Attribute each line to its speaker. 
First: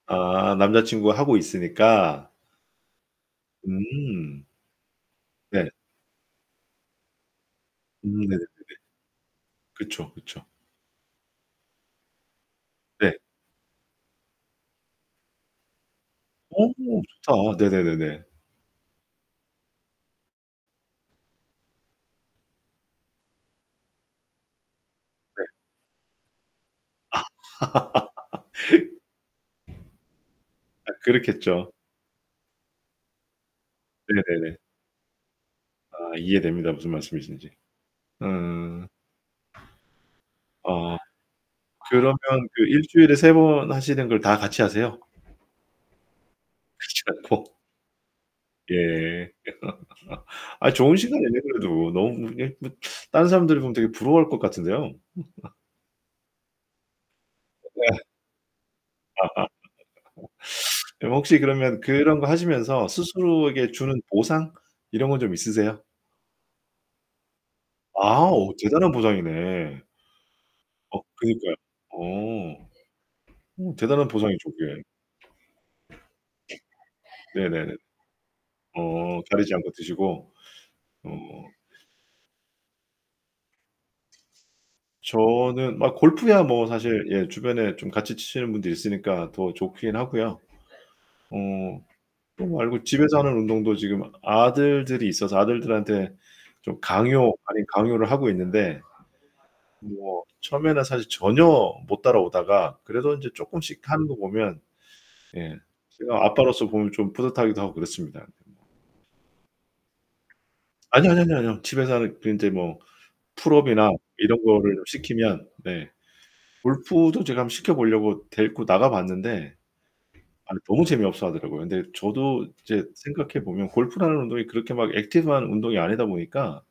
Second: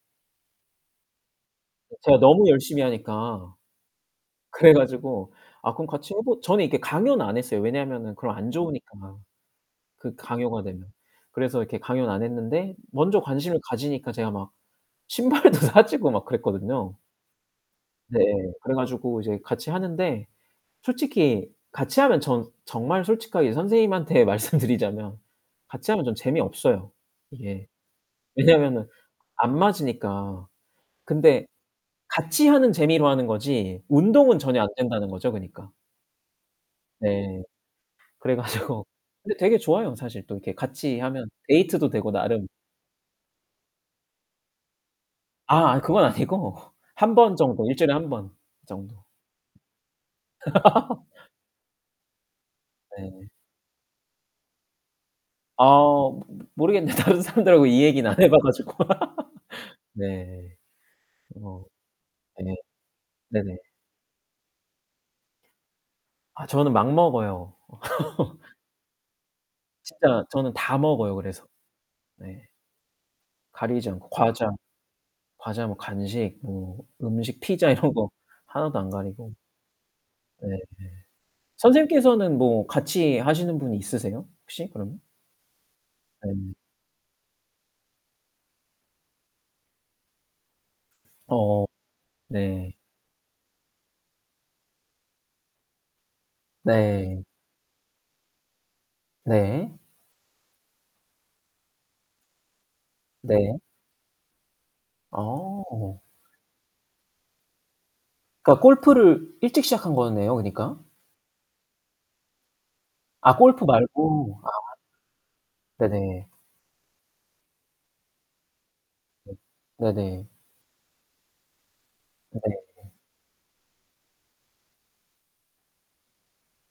Speaker 1: 아, 남자 친구가 하고
Speaker 2: 제가
Speaker 1: 있으니까.
Speaker 2: 너무 열심히 하니까.
Speaker 1: 음.
Speaker 2: 그래 가지고
Speaker 1: 네.
Speaker 2: "아, 그럼 같이 해보" 저는 이렇게 강요는 안 했어요. 왜냐면은
Speaker 1: 음
Speaker 2: 그럼
Speaker 1: 네네네네.
Speaker 2: 안 좋으니까.
Speaker 1: 그쵸,
Speaker 2: 그
Speaker 1: 그쵸.
Speaker 2: 강요가 되면. 그래서 이렇게 강요는 안 했는데
Speaker 1: 네.
Speaker 2: 먼저 관심을 가지니까 제가 막 신발도 사주고 막
Speaker 1: 어
Speaker 2: 그랬거든요.
Speaker 1: 좋다.
Speaker 2: 네,
Speaker 1: 네네네네.
Speaker 2: 그래 가지고 이제 같이 하는데 솔직히 같이 하면 전 정말 솔직하게 선생님한테 말씀 드리자면
Speaker 1: 네.
Speaker 2: 같이 하면 전 재미없어요,
Speaker 1: 아.
Speaker 2: 이게. 왜냐면은 안 맞으니까.
Speaker 1: 아,
Speaker 2: 근데
Speaker 1: 그렇겠죠.
Speaker 2: 같이 하는 재미로 하는 거지 운동은
Speaker 1: 네네네.
Speaker 2: 전혀 안된다는 거죠, 그니까.
Speaker 1: 아, 이해됩니다. 무슨
Speaker 2: 네.
Speaker 1: 말씀이신지.
Speaker 2: 그래 가지고
Speaker 1: 음.
Speaker 2: 근데 되게 좋아요. 사실 또 이렇게
Speaker 1: 아.
Speaker 2: 같이 하면 데이트도 되고
Speaker 1: 그러면
Speaker 2: 나름.
Speaker 1: 그 일주일에 3 번 하시는 걸 다 같이 하세요?
Speaker 2: 아, 아 그건 아니고
Speaker 1: 그렇지
Speaker 2: 1 번
Speaker 1: 않고.
Speaker 2: 정도. 1 주일에 1 번 정도.
Speaker 1: 예. 아, 좋은 시간이네 그래도. 너무 이게 뭐
Speaker 2: 네.
Speaker 1: 딴 사람들 보면 되게 부러워할 것 같은데요.
Speaker 2: 아. 모 모 모르겠네. 다른 사람들하고 이
Speaker 1: 음 아.
Speaker 2: 얘기는 안 해 봐 가지고.
Speaker 1: 아하.
Speaker 2: 네.
Speaker 1: 그럼 혹시
Speaker 2: 어.
Speaker 1: 그러면 그런 거
Speaker 2: 네.
Speaker 1: 하시면서
Speaker 2: 네네.
Speaker 1: 스스로에게 주는 보상 이런 거 좀 있으세요?
Speaker 2: 아, 저는 막 먹어요.
Speaker 1: 아. 오, 대단한 보상이네.
Speaker 2: 진짜 저는 다
Speaker 1: 어,
Speaker 2: 먹어요, 그래서.
Speaker 1: 그니까요.
Speaker 2: 네.
Speaker 1: 어. 어,
Speaker 2: 가리지
Speaker 1: 대단한
Speaker 2: 않고 과자
Speaker 1: 보상이죠 그게.
Speaker 2: 과자 뭐 간식 뭐 음식 피자
Speaker 1: 네네네.
Speaker 2: 이런 거 하나도 안
Speaker 1: 어,
Speaker 2: 가리고.
Speaker 1: 가리지 않고 드시고.
Speaker 2: 네.
Speaker 1: 어.
Speaker 2: 선생님께서는 뭐 같이 하시는 분이 있으세요? 혹시 그러면?
Speaker 1: 저는 아, 골프야
Speaker 2: 네.
Speaker 1: 뭐 사실 예 주변에 좀 같이 치시는 분들이 있으니까 더 좋긴 하고요.
Speaker 2: 어
Speaker 1: 어. 그거
Speaker 2: 네.
Speaker 1: 말고 집에서 하는 운동도 지금 아들들이 있어서 아들들한테 좀
Speaker 2: 네.
Speaker 1: 강요 아닌 강요를 하고 있는데
Speaker 2: 네.
Speaker 1: 뭐 처음에는 사실 전혀 못 따라오다가 그래도 인제
Speaker 2: 네.
Speaker 1: 쪼끔씩 하는 거 보면 예
Speaker 2: 아.
Speaker 1: 제가 아빠로서 보면 좀 뿌듯하기도 하고 그렇습니다.
Speaker 2: 그러니까 골프를 일찍 시작한 거네요, 그니까.
Speaker 1: 아뇨, 아뇨, 아뇨, 아뇨. 집에서 하는 그 인제 뭐
Speaker 2: 아 골프
Speaker 1: 풀업이나
Speaker 2: 말고.
Speaker 1: 이런
Speaker 2: 아.
Speaker 1: 거를 시키면 네
Speaker 2: 네네.
Speaker 1: 골프도 제가 한번 시켜 보려고 데리고 나가 봤는데
Speaker 2: 네네.
Speaker 1: 아니 너무 재미없어하더라고요. 근데 저도 이제
Speaker 2: 네.
Speaker 1: 생각해 보면 골프라는 운동이 그렇게 막 액티브 한 운동이 아니다 보니까